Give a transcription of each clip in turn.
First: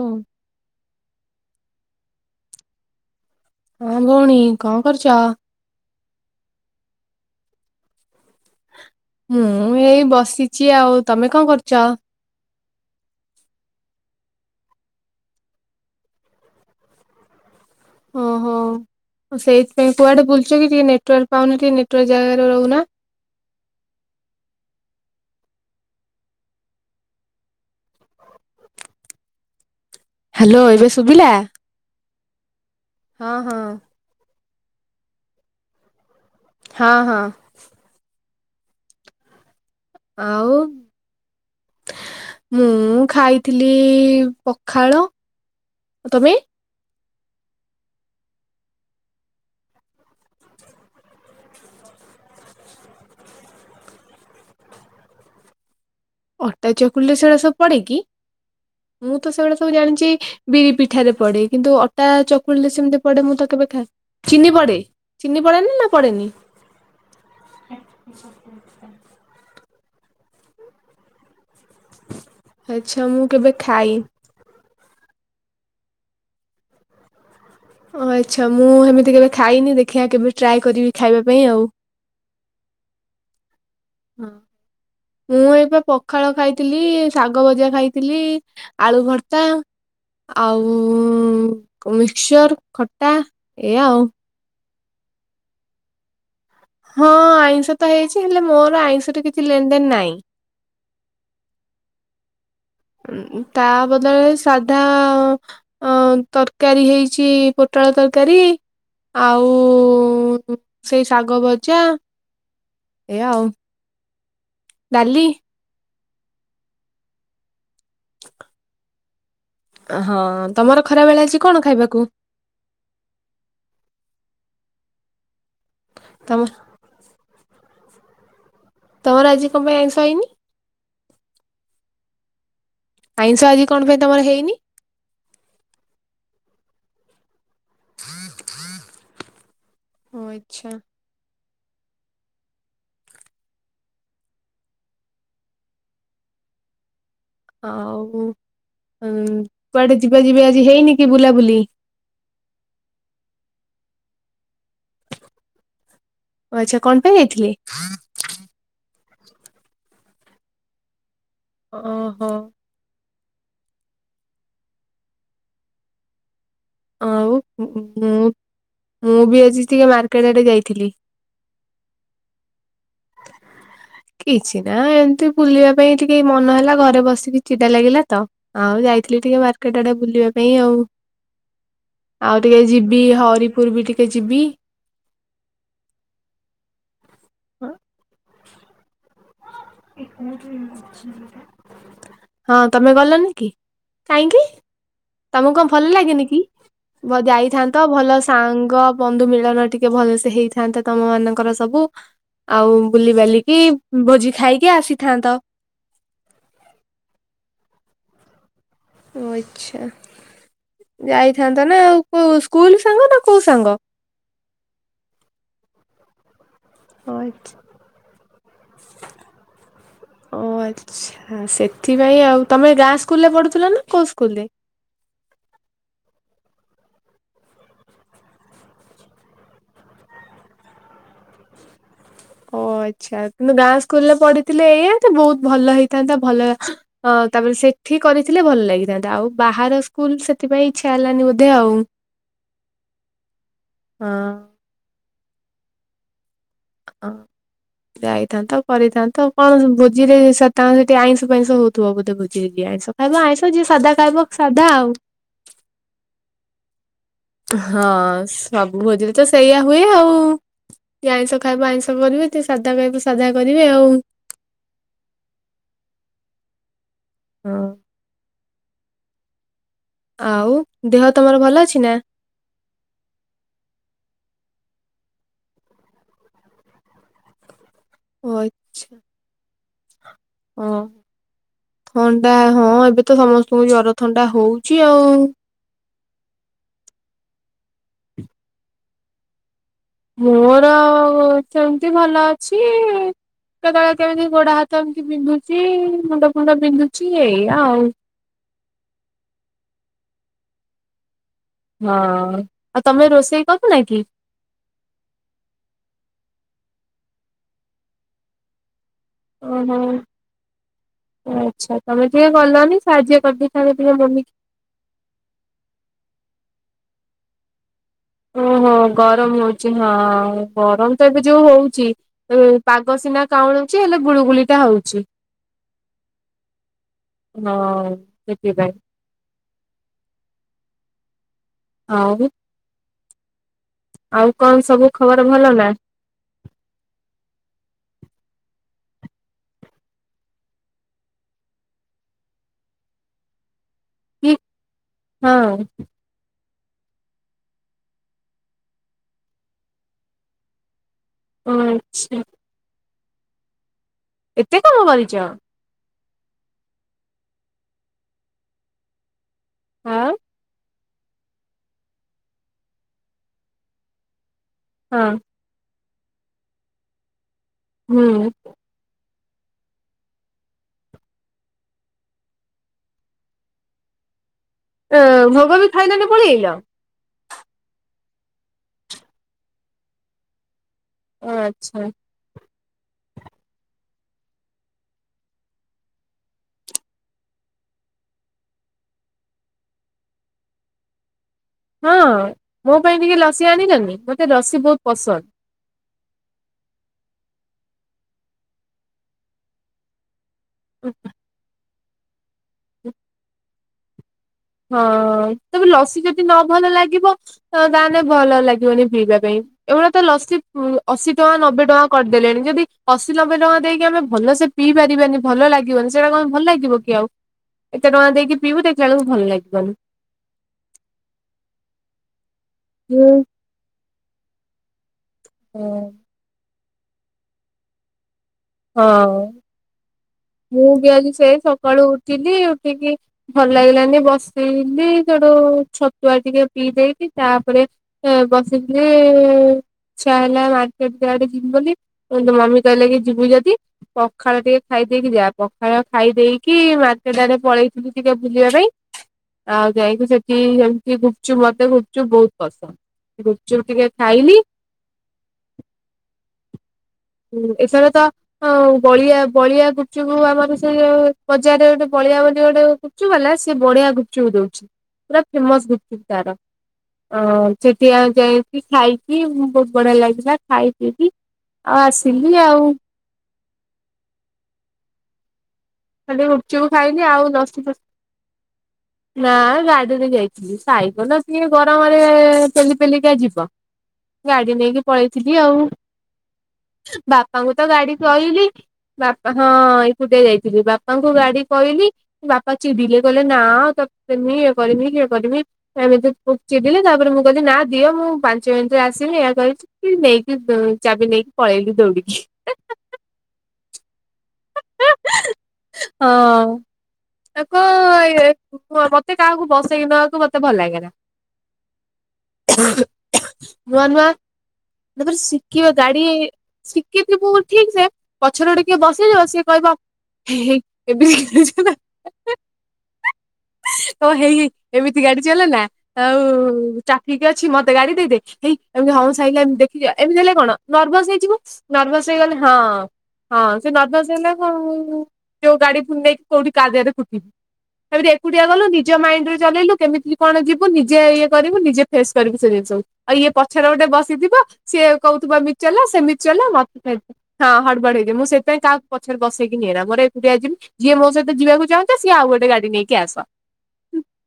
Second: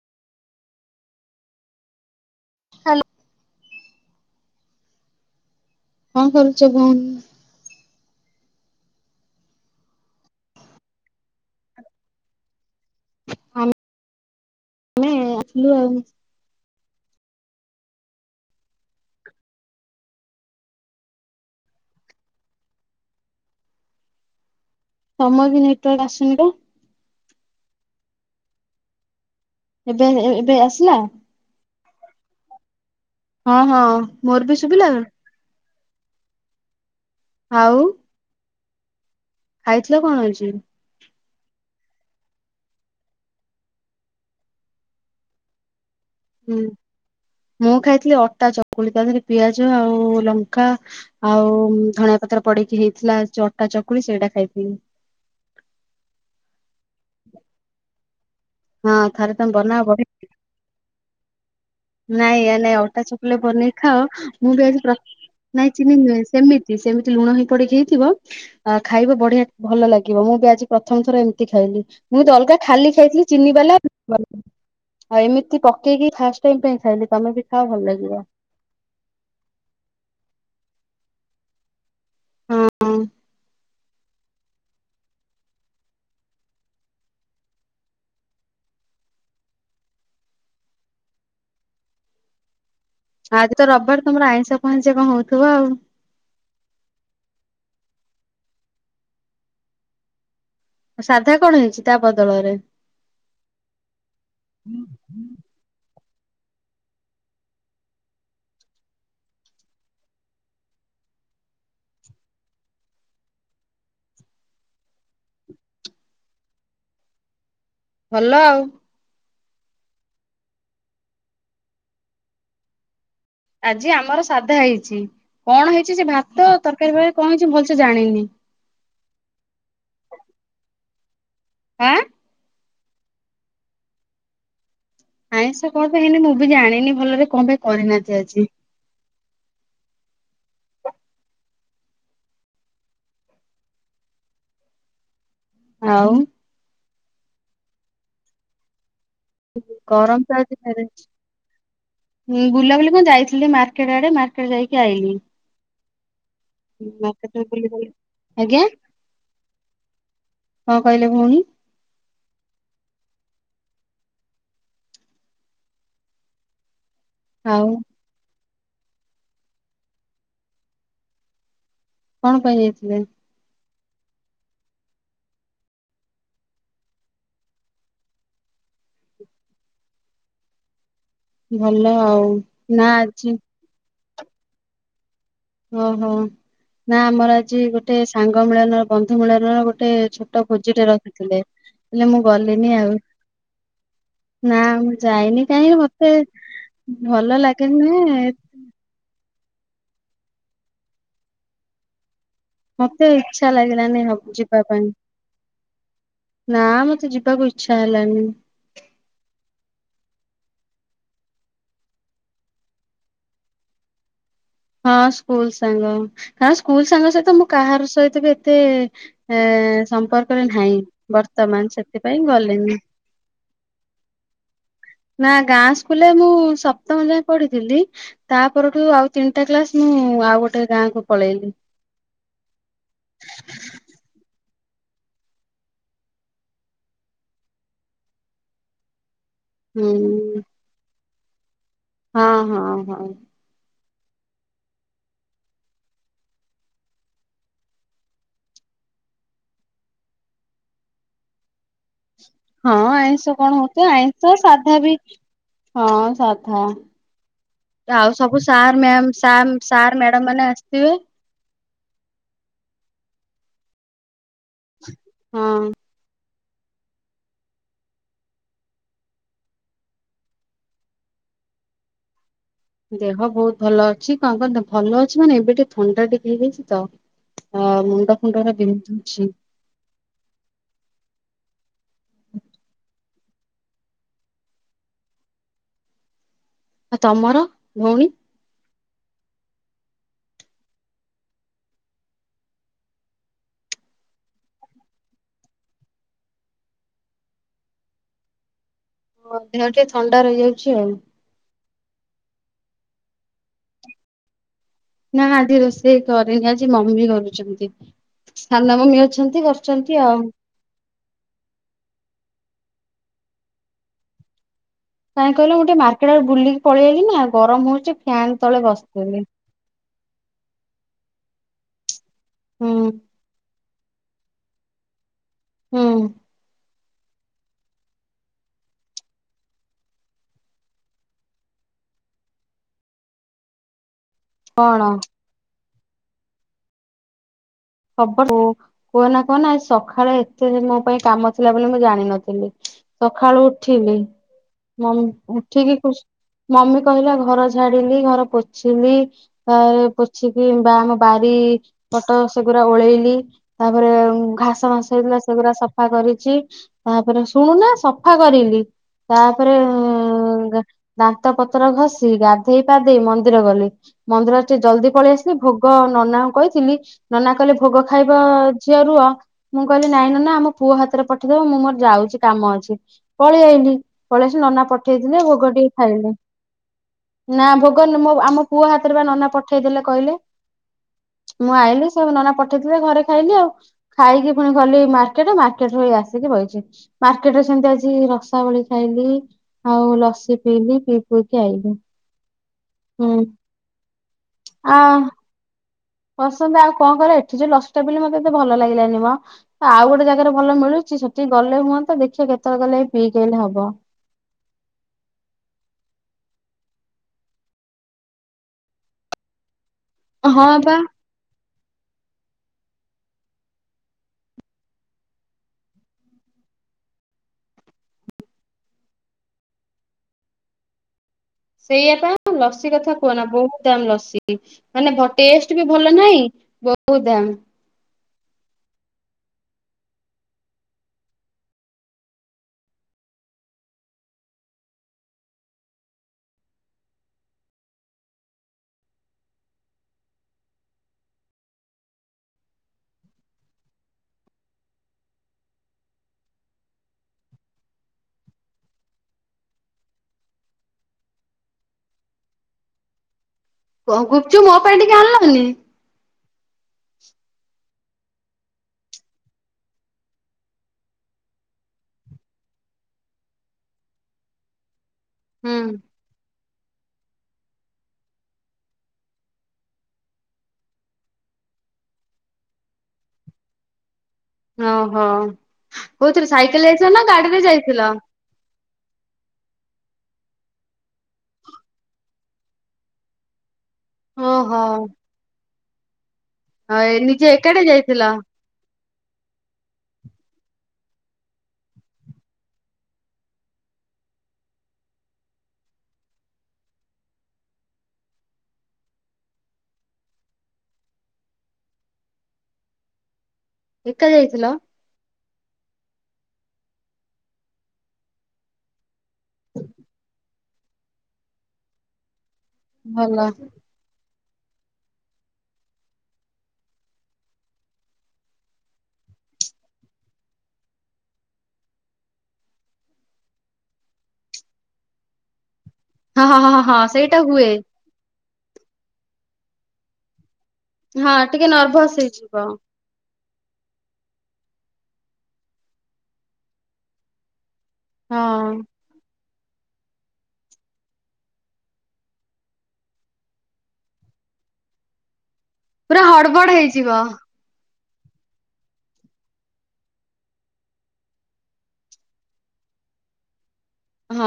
ଓ hello. ହଁ ଭଉଣୀ କଣ କରୁଛ? କଣ କରୁଛ ଭଉଣୀ? ମୁଁ ଏଇ ବସିଛି ଆଉ ତମେ କଣ କରୁଛ? ଆମେ ଏ ଆଇଲୁ ଆଉ। ଓହୋ ଓ ସେଇଥିପାଇଁ କୁଆଡ଼େ ବୁଲୁଚ କି ଟିକେ ନେଟୱାର୍କ ପାଉନି ଟିକେ ନେଟୱାର୍କ ଜାଗାରେ ରହୁନା। ତମର ବି ନେଟୱାର୍କର ଆସୁନି ବା। ଏବେ [unintelligible] ହ୍ୟାଲୋ ଏବେ ସୁଭିଲା? ହଁ ହଁ ମୋର ବି ଶୁଭିଲା? ହଁ ହଁ। ଆଉ ଖାଇଥିଲ କଣ? ଆଜି? ଆଉ ମୁଁ ଖାଇଥିଲି ପଖାଳ ତମେ? ହୁଁ ମୁଁ ଖାଇଥିଲି ଅଟା ଚକୁଳି ତା ଦେହରେ ପିଆଜ ଆଉ ଲଙ୍କା। ଆଉ ଧଣିଆ ପତ୍ର ପଡିକି ହେଇଥିଲା ଅଟା ଚକୁଳି ସେଇଟା ଖାଇଥିଲି। ଅଟା ଚକୁଳିରେ ସେଗୁଡା ସବୁ ପଡେ କିି ହଁ ମୁଁ ଥରେ ତ ତମେ ସେଗୁଡା ସବୁ ବନାଅ ବଢି ଜାଣିଛି ବିରି ପିଠାରେ ପଡେ କିନ୍ତୁ ଅ ନାଇଁ ୟା ନାଇଁ ଅଟା ଚକୁଳିରେ ବନେଇ ଖାଅ ଚିନି ମୁଁ ବି ପଡେ ଆଜି ପ୍ର ଚିନି ପଡେ ନାଇଁ ନା ନା ଚିନି ନୁହେଁ ପଡେନି ସେମିତି କି ସେମିତି ଲୁଣ ହିଁ ପଡିକି ହେଇଥିବ ଆ ଖାଇବ ବଢିଆ ଭଲ ଲାଗିବ ମୁଁ ବି ଆଜି ପ୍ରଥମ ଥର ଏମିତି ଖାଇଲି। ମୁଁ ତ ଅଲଗା ଖାଲି ଆଚ୍ଛା ମୁଁ ଖାଇଥିଲି କେବେ ଚିନି ବାଲା ଖାଇ [unintelligible] ଆଉ ଏମିତି ପକେଇକି ଫାଷ୍ଟ ଟାଇମ ପାଇଁ ଖାଇଲି ତମେ ବି ଖାଅ ଭଲ ଓ ଲାଗିବ। ଆଚ୍ଛା ମୁଁ ହେମିତି କେବେ ଖାଇନି ଦେଖିବା କେବେ ଟ୍ରାଏ କରିବି ଖାଇବା ପାଇଁ ଆଉ। ହଁ। ହଁ ମୁଁ ଏବେ ପଖାଳ ଖାଇଥିଲି ଶାଗ ଭଜା ଖାଇଥିଲି। ଆଳୁ ଭର୍ତା ଆଉ ମିକ୍ଚର। ଆଜି ତ ରବିବାର ତମର ଆଇଁଷ ପାଇସ କଣ ହଉଥିବ ଆଉ। ହଁ ଆଇଁଷ ତ ହେଇଛି ହେଲେ ମୋର ଆଇଁଷ ରେ କିଛି ଲେଣ ଦେଣ ନାହିଁ। ସାଧା କଣ ହେଇଛି ତା ବଦଳରେ? ତା ବଦଳରେ ସାଧା ଅ ତରକାରୀ ହେଇଛି ପୋଟାଳ ତରକାରୀ। ଆଉ ସେଇ ଶାଗ ଭଜା ଏଇଆ ଆଉ ଡାଲି। ଭଲ ଆଉ। ହଁ ତମର ଖରାବେଳେ ଆଜି କଣ ଖାଇବକୁ। ଆଜି ଆମର ସାଧା ହେଇଛି କଣ ହେଇଛି ସେ ତମ ଭାତ ତରକାରୀ ଫକାରୀ କଣ ହେଇଛି ଭଲସ ଜାଣିନି। ତୋର ଆଜି କଣ ପାଇଁ ଆଇଁଷ ହେଇନି? ଆଁ? ଆଇଁଷ ଆଜି କଣ ପାଇଁ ତମର ହେଇନି? ଆାଇଁଷ କଣ ପାଇଁ ହେଇନି ମୁଁ ବି ଜାଣିନି ଭଲରେ କଣ ପାଇଁ କରିନାହାନ୍ତି ଆଜି। ଓ ଆଚ୍ଛା। ଆଉ। ଆଉ ଅଁ କୁଆଡେ ଯିବା ଗରମ ଯିବା ଆଜି ହେଇନି କି ବୁଲାବୁଲି? ହଁ ବୁଲାବୁଲି କଣ ଯାଇଥିଲି ମାର୍କେଟ ଆଡେ ମାର୍କେଟ ଯାଇକି ଆଇଲିି। ଓ ଆଚ୍ଛା କଣ ପାଇଁ ଯାଇଥିଲେ? ବୁଲିବାଲି ଆଜ୍ଞା କଣ କହିଲେ ଭଉଣୀ? ଓହୋ। ଆଉ। ମୁଁ ମୁଁ ବି ଆଜି ଟିକେ ମାର୍କେଟ ଆଡେ ଯାଇଥିଲି। କଣ ପାଇଁ ଯାଇଥିଲେ? ଓେ କିଛି ନା ଏମତି ବୁଲିବା ପାଇଁ ଟିକେ ମନ ହେଲା ଘରେ ବସିକି ଚିଡା ଲାଗିଲା ତ। ଆଉ ଯାଇଥିଲି ଟିକେ ମାର୍କେଟ ଆଡେ ବୁଲିବା ପାଇଁ ଆଉ। ଭଲ ଆଉ ଟିକେ ନା ଯିବି ଆଜି ହରିପୁର ବି ଟିକେ ଯିବି। ଓହୋ ନା ଆମର ଆଜି ଗୋଟେ ସାଙ୍ଗ ମିଳନର ବନ୍ଧୁ ମିଳନର ଗୋଟେ ଟେ ଛୋଟ ଭୋଜିଟେ ରଖିଥିଲେ ହେଲେ ମୁଁ ହଁ ଗଲିନି ତମେ ଆଉ। ଗଲନି କି କାହିଁକି ନା ମୁଁ ଯାଇନି ତମକୁ କଣ କାହିଁକି ଭଲ ମତେ ଲାଗେନି କି ବ ଭଲ ଯାଇଥାନ୍ତ ଲାଗେନି ଭଲ ସାଙ୍ଗ ବନ୍ଧୁ ମିଳନ ଟିକେ ଭଲସେ ହେଇଥାନ୍ତା ତମ ମାନଙ୍କର ସବୁ। ଆଉ ମତେ ବୁଲି ଇଚ୍ଛା ବାଲିକି ଲାଗିଲାନି ଭୋଜି ହବ ଯିବା ଖାଇକି ପାଇଁ ଆସିଥାନ୍ତ। ନା ମତେ ଯିବାକୁ ଇଚ୍ଛା ହେଲାନି। ଓ ଇଛା ଯାଇଥାନ୍ତ ନା ଆଉ କୋଉ ସ୍କୁଲ ସାଙ୍ଗ ନା କୋଉ ସାଙ୍ଗ? ହଁ ସ୍କୁଲ ସାଙ୍ଗ କାରଣ ସ୍କୁଲ ସାଙ୍ଗ ଓ ସହିତ ମୁଁ ଆଚ୍ଛା କାହାର ସହିତ ବି ଏତେ ଏ ଓ ସମ୍ପର୍କରେ ନାହିଁ ଆଚ୍ଛା ବର୍ତ୍ତମାନ ସେଥିପାଇଁ ଗଲିନି। ସ୍କୁଲ ରେ ପଢୁଥିଲ ନା କୋଉ ସ୍କୁଲ ରେ? ନା ଗାଁ ସ୍କୁଲରେ ମୁଁ ସପ୍ତମ ଯାଏଁ ପଢିଥିଲି। ତା ପରଠୁ ଆଉ ତିନିଟା କ୍ଲାସ ମୁଁ ଆଉ ଗୋଟେ ଗାଁ କୁ ପଳେଇଲି। ଓ ଆଚ୍ଛା କିନ୍ତୁ ଗାଁ ସ୍କୁଲରେ ପଢିଥିଲେ ଏଇଆ ତ ବହୁତ ଭଲ ହେଇଥାନ୍ତା ଭଲ ଅ ତାପରେ ସେଠି କରିଥିଲେ ଭଲ ଲାଗିଥାନ୍ତା। ଆଉ ବାହାର ହୁଁ ସ୍କୁଲ ସେଥିପାଇଁ ଇଚ୍ଛା ହେଲାନି ବୋଧେ ଆଉ। ହଁ ହଁ ହଁ। ହଁ। ହଁ। ଯାଇଥାନ୍ତ କରିଥାନ୍ତ କଣ ଭୋଜିରେ ସେ ତ ଆଇଁଷ ଫାଇଁଷ ହଉ ତୁ ବୋଧେ ବୁଝେଇ କି ହଁ ଆଇଁଷ ଖାଇବ କଣ ଆଇଁଷ ଯିଏ ହଉଥିବ ସାଧା ଖାଇବ ଆଇଁଷ ସାଧା ବି ଆଉ। ହଁ ସାଧା। ହଁ ଆଉ ସାର୍ ସବୁ ମ୍ୟାମ୍ ଭୋଜିରେ ତ ସାର୍ ସେଇଆ ହୁଏ ସାର୍ ଆଉ ମ୍ୟାଡାମ ମାନେ ଆସିଥିବେ କିଏ ଆଇଁଷ? ଖାଇବ ଆଇଁଷ କରିବେ ଯିଏ ସାଧା ଖାଇବ ସାଧା କରିବେ ଆଉ। ହଁ। ହଁ। ଆଉ ଦେହ ତମର ଭଲ ଅଛି ନା? ଦେହ ବହୁତ ଭଲ ଅଛି କଁ କଣ ଭଲ ଅଛି ମାନେ ଏବେ ଟିକେ ଥଣ୍ଡା ଟିକେ ହେଇଚି ତ। ହ ମୁଣ୍ଡ ଓ ଫୁଣ୍ଡ ଟା ଆଚ୍ଛା ବିନ୍ଧୁଛି। ହଁ। ଥଣ୍ଡା ହଁ ଏବେ ତ ସମସ୍ତଙ୍କୁ ଜର ଥଣ୍ଡା ହଉଛି ଆଉ। ଆ ତମର ଭଉଣୀ। ମୋର ସେମିତି ଭଲ ଅଛି। କେତେଳେ କେମିତି ଗୋଡ ହାତ ଏମିତି ବିନ୍ଧୁଛି ମୁଣ୍ଡ ଫୁଣ୍ଡ ବିନ୍ଧୁଛି ଏଇଆ ଆଉ। [inaudible] ଟିକେ ଥଣ୍ଡା ରହିଯାଇଚି ଆଉ। ହଁ ଆଉ ତମେ ରୋଷେଇ କରିନା କି? ନା ନା ଆଜି ରୋଷେଇ କରିନି ଆଜି ମମି ବି କରୁଚନ୍ତି। ସାନ ମମି ଅଛନ୍ତି ଓହୋ କରୁଚନ୍ତି ଆଉ। ଆଚ୍ଛା ତମେ ଟିକେ ଗଲନି ସାହାଯ୍ୟ କରି ଦେଇଥାନ୍ତ ମମି କି। କାଇଁ କହିଲ ମୁଁ ଟିକେ ମାର୍କେଟ ଆଡେ ବୁଲି ପଳେଇଆଇଲି ନା ଗରମ ହଉଚି। ଓହୋ ଗରମ ହଉଛି ହଁ ଗରମ ତ ଏବେ ଯୋଉ ହଉଛି। ହେ ହୁଁ ପାଗ ସିନା କାଉଁଳିଛି ହେଲେ ଗୁଳୁଗୁଳିଟା ହଉଛି। ହୁଁ। ହଁ ସେଥିପାଇଁ। ଆ ହୁ। ଆଉ କଣ ସବୁ ଖବର ଭଲ ନା? ଖବର କୁ କୁହନା କୁହନା ସଖାଳେ ଏତେ ମୋ ପାଇଁ କାମ ଥିଲା ବୋଲି ମୁଁ ଜାଣିନଥିଲି। ସଖାଳୁ ଉଠିଲି କି ମମ୍ ହଁ। ଉଠିକି ଖୁସ୍ ମମି କହିଲା ଘର ଝାଡିଲି ଘର ପୋଛିଲି ତା ପୋଛିକି ବାହା ବାରି ପଟ ଆଛା ସେଗୁରା ଓଳେଇଲି ତାପରେ ଏତେ ଘାସ କାମ ମାସ କରିଛ ହେଇଥିଲା ସେଗୁରା ସପ୍ ସଫା କରିଛି ତାପରେ ଶୁଣୁ ନା ସଫା କରିଲି ତାପେରେ ଆଁ। ଦାନ୍ତ ପତ୍ର ଘଷି ଗାଧେଇ ପାଧେଇ ମନ୍ଦିର ଗଲି ମନ୍ଦିର ଟିକେ ଜଲଦି ହଁ ପଳେଇ ଆସିଲି। ଭୋଗ ନନାଙ୍କୁ କହିଥିଲି ନନା କହିଲେ ଭୋଗ ଖାଇବ ହୁଁ। ଝିଅ ରୁହ। ମୁଁ କହିଲି ନାଇଁ ନନା ଆମ ପୁଅ ହାତରେ ପଠେଇବ ମୁଁ ମୋର ଯାଉଛି କାମ ଅଛି। ପଳେଇ ଆଇଲିି ପଳେଇ ଆସି ନନା ଏ ପଠେଇଥିଲେ ଭୋଗ ବି ଟିକେ ଖାଇଲନି ଖାଇଲି। ପଳେଇଆଇଲ ନା ଭୋଗ ନୁମ ଆମ ପୁଅ ହାତରେ ବା ନନା ପଠେଇଦେଲେ କହିଲେ। ମୁଁ ଆଚ୍ଛା ଆଇଲିି ସବୁ ନନା ପଠେଇଥିଲେ ଘରେ ଖାଇଲି ଆଉ। ଖାଇକି ପୁଣି ଗଲି ମାର୍କେଟ ମାର୍କେଟରୁ ଏଇ ଆସିକି ବଇଚି। ମାର୍କେଟରେ ସେମିତି ଆଜି ରସାବଳି ଖାଇଲି ଆଉ ଲସି ପିଇଲି ପି ପିଇକି ଆଇଲି। ହଁ ମୋ ପାଇଁ ହୁଁ ଟିକେ ଲସି ଆଣିଚକି ମତେ ଲସି ଆ ବହୁତ ପସନ୍ଦ୍। ପସନ୍ଦ ଆଉ କଣ କରିବା ଏଠି ଯୋଉ ଲସିଟା ପିଇଲି ମତେ ଏତେ ଭଲ ଲାଗିଲାନି ମ ଆଉ ଗୋଟେ ଜାଗ୍ ସସ୍ତା ରେ ଭଲ ମିଳୁଛି ସେଠି ଗଲେ ହୁଅନ୍ତା ଦେଖିବା କେତେବେଳେ ଗଲେ ପିଇକି ଆଇଲେ ହବ। ହଁ ତେବେ ଲସି ଯଦି ନ ଭଲ ଲାଗିବ ତ ତାହେଲେ ଭଲ ଲାଗିବନି ପିଇବା ପାଇଁ। ଏଗୁରା ତ ଲସି ହଁ ପା ଅଶୀ ଟଙ୍କା ନବେ ଟଙ୍କା କରିଦେଲେଣି ଯଦି ଅଶୀ ନବେ ଟଙ୍କା ଦେଇକି ଆମେ ଭଲସେ ପିଇ ପାରିବାନି ଭଲ ଲାଗିବନି ସେଇରା କଣ ଭଲ ଲାଗିବ କି ଆଉ ଏତେ ଟଙ୍କା ଦେଇକି ପିଇବୁ ଦେଖିଲା ବେଳକୁ ଭଲ ଲାଗିବନି। ସେଇଆ ପା ଲସି କଥା ହୁଁ କୁହନା ବହୁତ୍ ଦାମ୍ ଲସି। ମାନେ ଭର୍ତୀ ଆସିଥିବେ ହୁଁ। ଭଲ ନାହିଁ ବହୁତ୍ ଦାମ୍। ହଁ। ମୁଁ ବି ଆଜି ସେ ସକାଳୁ ଉଠିଲି ଉଠିକି ଭଲ ଲାଗିଲାନି ବସଥିଲି ସେଟୁ ଛତୁଆ ଟିକେ ପିଇ ଦେଇକି ତାପରେ ତା ବସିିକି ଇଛା ହେଲା ମାର୍କେଟଆଡେ ଯିବି ବୋଲି କଇଲେ ମମି କହିଲେ କି ଯିବୁ ଯଦି ପଖାଳ ଟିକେ ଖାଇ ଦେଇକି ଯାଆ ପଖାଳ ଖାଇ ଦେଇକି ମାର୍କେଟେ ଆଡେ ପଳେଇଥିଲି ଟିକେ ବୁଲିବା ପାଇଁ। ଆଉ ଯାଇକି ସେଠି ଯେମିତି ଗୁପ୍ ଚୁପ୍ ମତେ ଗୁପ୍ ଚୁପ୍ ବହୁତ୍ ପସନ୍ଦ। ଗୁପ୍ ଚୁପ୍ କତି କି କଣ କରଚୁ ମୋ ପାଇଁ ଟିକେ ଆଣଲନି। ହୁଁ ଏ ସର ତ ହଁ ବଳିଆ ବଳିଆ ଗୁପ୍ ଚୁପ୍ ଆମର ସେଇ ବଜାରରେ ବଳିଆ ବୋଲି ଗୋଟେ ଗୁପ୍ ଚୁପ୍ ବାଲା ସିଏ ବଢିଆ ଗୁପ୍ ଚୁପ୍ ଦଉଛି ପୁରା ହୁଁ ଫେମସ ଗୁପ୍ ଚୁପ୍ ତାର। ଅ ସେଠି ଆଉ ଯାଇକି ଖାଇକି ବହୁତ ବଢିଆ ଲାଗିଲା ଖାଇ ପିଇକି ଆ ଆସିଲି ଆଉ। ହଁ ହ ଖାଲି କୋଉଥିରେ ସାଇକେଲ୍‌ ଗୁପଚୁପ୍ ଯାଇଥିଲ ଖାଇଲି ନା ଆଉ ଗାଡିରେ ଲସି ଯାଇଥିଲ। [unintelligible] ନା ଗାଡିରେ ଯାଇଥିଲି ସାଇକଲ କିଏ ଗରମରେ ପେଲିପେଲିକା ଯିବ। ଗାଡି ଓହୋ। ନେଇକି ପଳେଇଥିଲି ଆଉ। ଏ ନିଜେ ବାପାଙ୍କୁ ଏକାଟିଆ ତ ଗାଡି ଯାଇଥିଲ? କଇଲି ବାପା ହଁ ଏଇକୁଟିଆ ଯାଇ ଯି ବାପାଙ୍କୁ ଗାଡି କହିଲି। ବାପା ଚିଡିଲେ କଲେ ନା ତତେମି ଇଏ କରିମି କିଏ କରିମି ଏମିତି ପୋ ଚିିଡିଲେ ତାପରେ ମୁଁ କିଲି ନା ଦିଅ ମୁଁ ପାଞ୍ଚ ମିନିଟିରେ ଆସିଲି ଏୟା କହିଛି। କି ନେଇକି ଚାବି ନେଇକି ପଳେଇଲି ଦୌଡିକି। ଏକା ଯାଇଥିଲ। ହଁ ଆକୁ ଏ ମତେ କାହାକୁ ବସେଇକି ନବାକୁ ମତ ମତେ ଭଲ ଲାଗେନା। ଭଲ। ନୂଆ ନୂଆ ତାପରେ ଶିଖିବ ଗାଡି ଶିଖିଥିବୁ କି ସେ ପଛରେ ଗୋଟେ କିଏ ବସ [unintelligible] ସଏ କହିବ କେବେ ତ ହେଇ ଏମିତି ଗାଡି ଚାଲେ ନା। ଆଉ ହଁ ହଁ ହଁ ହଁ ସେଇଟା ଟ୍ରାଫିକ୍ ଅଛି ହୁଏ ମତେ ଗାଡି ଦେଇଦେ ହେଇ ଏମିତି [unintelligible] ଦେଖି ଏମିତି ହେଲେ କଣ ନର୍ଭସ ହଁ ହେଇଯିବ ଟିକେ ନର୍ଭସ ହେଇଗଲେ ହେଇଯିବ। ହଁ। ହଁ ସେ ନର୍ଭସ ହେଲା କଣ ଯୋଉ ଗାଡି ଫୁ ନେଇକି କୋଉଠି କା ଦିଅରେ କୁଟିବି। ତାପରେ ଏକୁଟିଆ ହଁ। ଗଲୁ ନିଜ ମାଇଣ୍ଡ ରେ ଚଲେଇଲୁ କେମିତି କଣ ଯିବୁ ନିଜେ ଇଏ କରିବୁ ନିଜେ ଫେସ୍‌ କରିବୁ ସେ ଜିନିଷକୁ ଆଉ ଇଏ ପଛରେ ଗୋଟେ ବସିଥିବ ସିଏ କହୁଥିବ ଏମିତି ଚଲା ପୁରା ସେମିତି ଚଲା ହଡବଡ ହେଇଯିବ। ମତେ ହଁ ହଡବଡ ହେଇ ଯିବି ମୁଁ ସେ କାଇଁ କାହାକୁ ପଛରେ ବସେଇକି ନିଏନା, ମୋର ଏକୁଡିଆ ଯିବି। ଯିଏ ମୋ ସହିତ ଯିବାକୁ ଚାହୁଁଛ ସିଏ ଆଉ ଗୋଟେ ଗାଡି ନେଇକି ଆସ। ହଁ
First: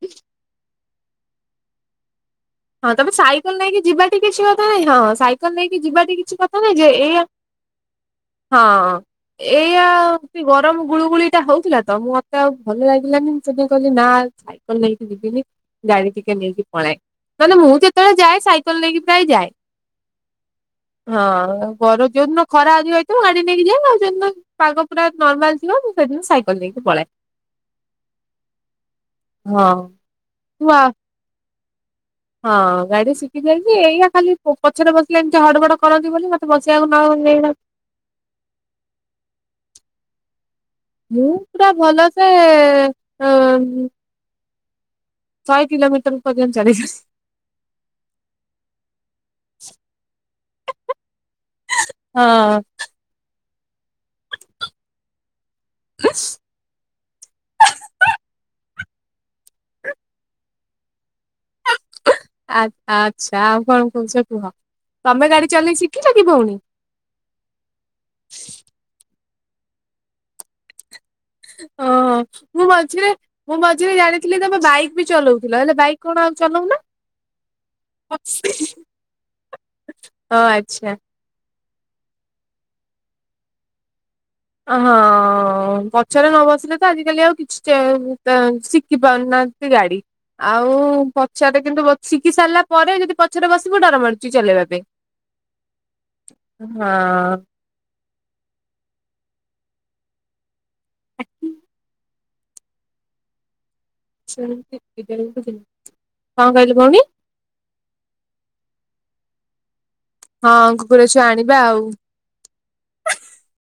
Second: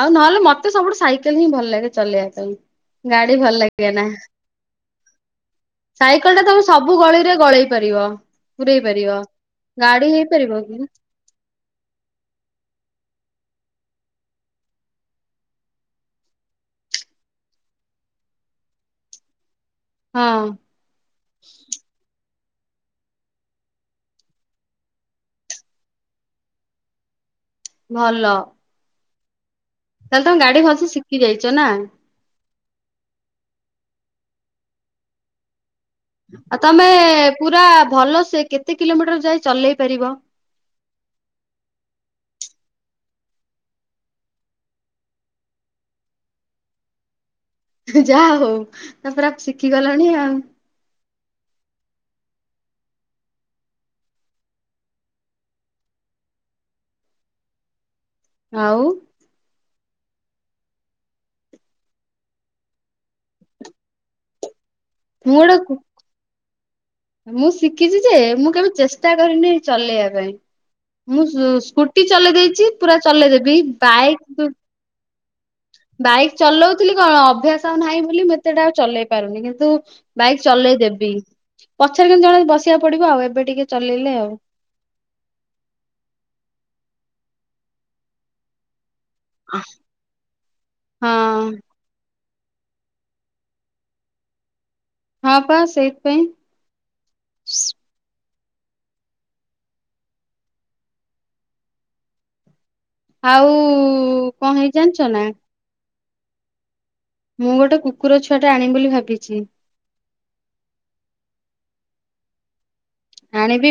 ଆଉ ନହେଲେ ମତେ ସବୁଠୁ ସାଇକେଲ ହିଁ ଭଲ ଲାଗେ ଚଲେଇବା ପାଇଁ। ହଁ ତାପ ଗାଡି ସାଇକେଲ ଭଲ ନେଇକି ଲାଗେ ନା ଯିବାଠି କିଛି କଥା ନାଇଁ ହଁ ସାଇକେଲ ନେଇକି କି ଯିବାଠି ସାଇକେଲ କିଛି ଟା କଥା ତମେ ନାଇଁ ଯେ ସବୁ ଏଇଆ ଗଳିରେ ଗଳେଇ ପାରିବ। ପୁରେଇ ହଁଅ ପାରିବ ଏଇଆ ଗାଡି ହେଇପାରିବ କି ଗରମ ଗୁଳୁ ଗୁଳିଟା ହଉଥିଲା ତ ମୋ ତେ ଆଉ ଭଲ ଲାଗିଲାନି, ମୁଁ ସେଥିପାଇଁ କହିଲି ନା ସାଇକେଲ ନେଇକି ଯିବିନି ଗାଡି ଟିକେ ନେଇକି ପଳାଏ। ନହେନ ମୁଁ ଯେତେବେଳେ ଯାଏ ସାଇକେଲ ନେଇକି ପ୍ରାୟ ଯାଏ। ହଁ। ହଁ ଗରମ ଯୋଉଦନ ଖରା ଅଧିକ ହେଇଥିବ ଗାଡି ନେଇକି ଯାଏ ଆଉ ଯୋଉଦନ ପାଗ ପୁରା ନର୍ମାଲ ଥିବ ମୁଁ ସେଦିନ ସାଇକେଲ ନେଇକି ପଳାଏ। ଭଲ। ହଁ। ତାହେଲେ ତମେ ଗାଡି ତୁ ଆ ଭଲସେ ଶିଖି ଯାଇଛ ନା? ହଁ ଗାଡି ଶିଖି ଯାଇଛି ଏଇଆ ଖାଲି ପୁ-ପଛରେ ବସିଲେ ଏମିତି ହଡ ବଡ ଆଉ ତମେ ପୁରା ଭଲସେ କେତେ କିଲୋମିଟର ଯାଇ ଚଲେଇ ପାରିବ? ମୁଁ ପୁରା ଭଲସେ ଏ ଶହେ କିଲୋମିଟର ପର୍ଯ୍ୟନ୍ତ ଚଲେଇ ପାରିବି ଯାହା ହଉ ତମେ ପୁରା ଶିଖିଗଲଣି ଆଉ! ହଁ। ଉଁମ୍ସ୍ ଆଉ ଆ ଆଚ୍ଛା ଆଉ କଣ କହୁଛ କୁହ? ତମେ ମୁଁ ଗାଡି ଗୋଟେ କୁ ଚଲେଇ ଶି ଖିଚକି ଭଉଣୀ। ମୁଁ ଶିଖିଚି ଯେ ମୁଁ କେବେ ଚେଷ୍ଟା କରିନି ଚଲେଇବା ପାଇଁ। ମୁଁ ସୁ-ସ୍କୁଟି ଚଲେଇ ଓହୋ ମୁଁ ଦେଇଚି ପୁରା ମଝିରେ ମୁଁ ଚଲେଇଦେବି। ମଝିରେ ଜାଣିଥିଲି ବାଇକ୍ ତମେ ବାଇକ୍ ବି ଚଲଉଚି ଥିଲ ହେଲେ କଣ ବାଇକ୍ ଆଉ ଚଲଉନ? ଚଲଉଥିଲି କଣ ଅଭ୍ୟାସ ଆଉ ନାହିଁ ବୋଲି ମୁଁ ଏତେଟା ଆଉ ଓ ଚଲେଇ ପାରୁନି କିନ୍ତୁ ବାଇକ୍ ଆଚ୍ଛା। ଚଲେଇଦେବି ପଛରେ କିନ୍ତୁ ଜଣେ ବସିବାକୁ ପଡିବ ଆଉ ଏବେ ଟିକେ ଚଲେଇଲେ ଆଉ। ଅ ହଁ ପଛରେ ନ ବସିଲେ ତ ଆଜିିକାଲି ଆଉ କିଛି ଚେ ଚେ ସିଖ୍ ଖି ପାରୁନାହାନ୍ତି ଗାଡି ଆଉ ହଁ ପଛରେ କିନ୍ତୁ ବ ଶିଖି ସାରିଲା ପରେ ଯଦି ପଛରେ ବସିବ ଡର ମାଡୁଚି ଚଲେଇବା ପାଇଁ। ହଁ ପା ସେଇଥିପାଇଁ। ହଁ। ଆଉ କଣ ହେଇଛି [unintelligible] ଜାଣିଛ ନା କ କହିଲେ ଭଉଣୀ? ମୁଁ ଗୋଟେ କୁକୁର ଛୁଆ ଟେ ଆଣିବି ବୋଲି ଭାବିଛି। ହଁ କୁକୁର ଛୁଆ ଆଣିବା ଆଉ। ଆଣିବି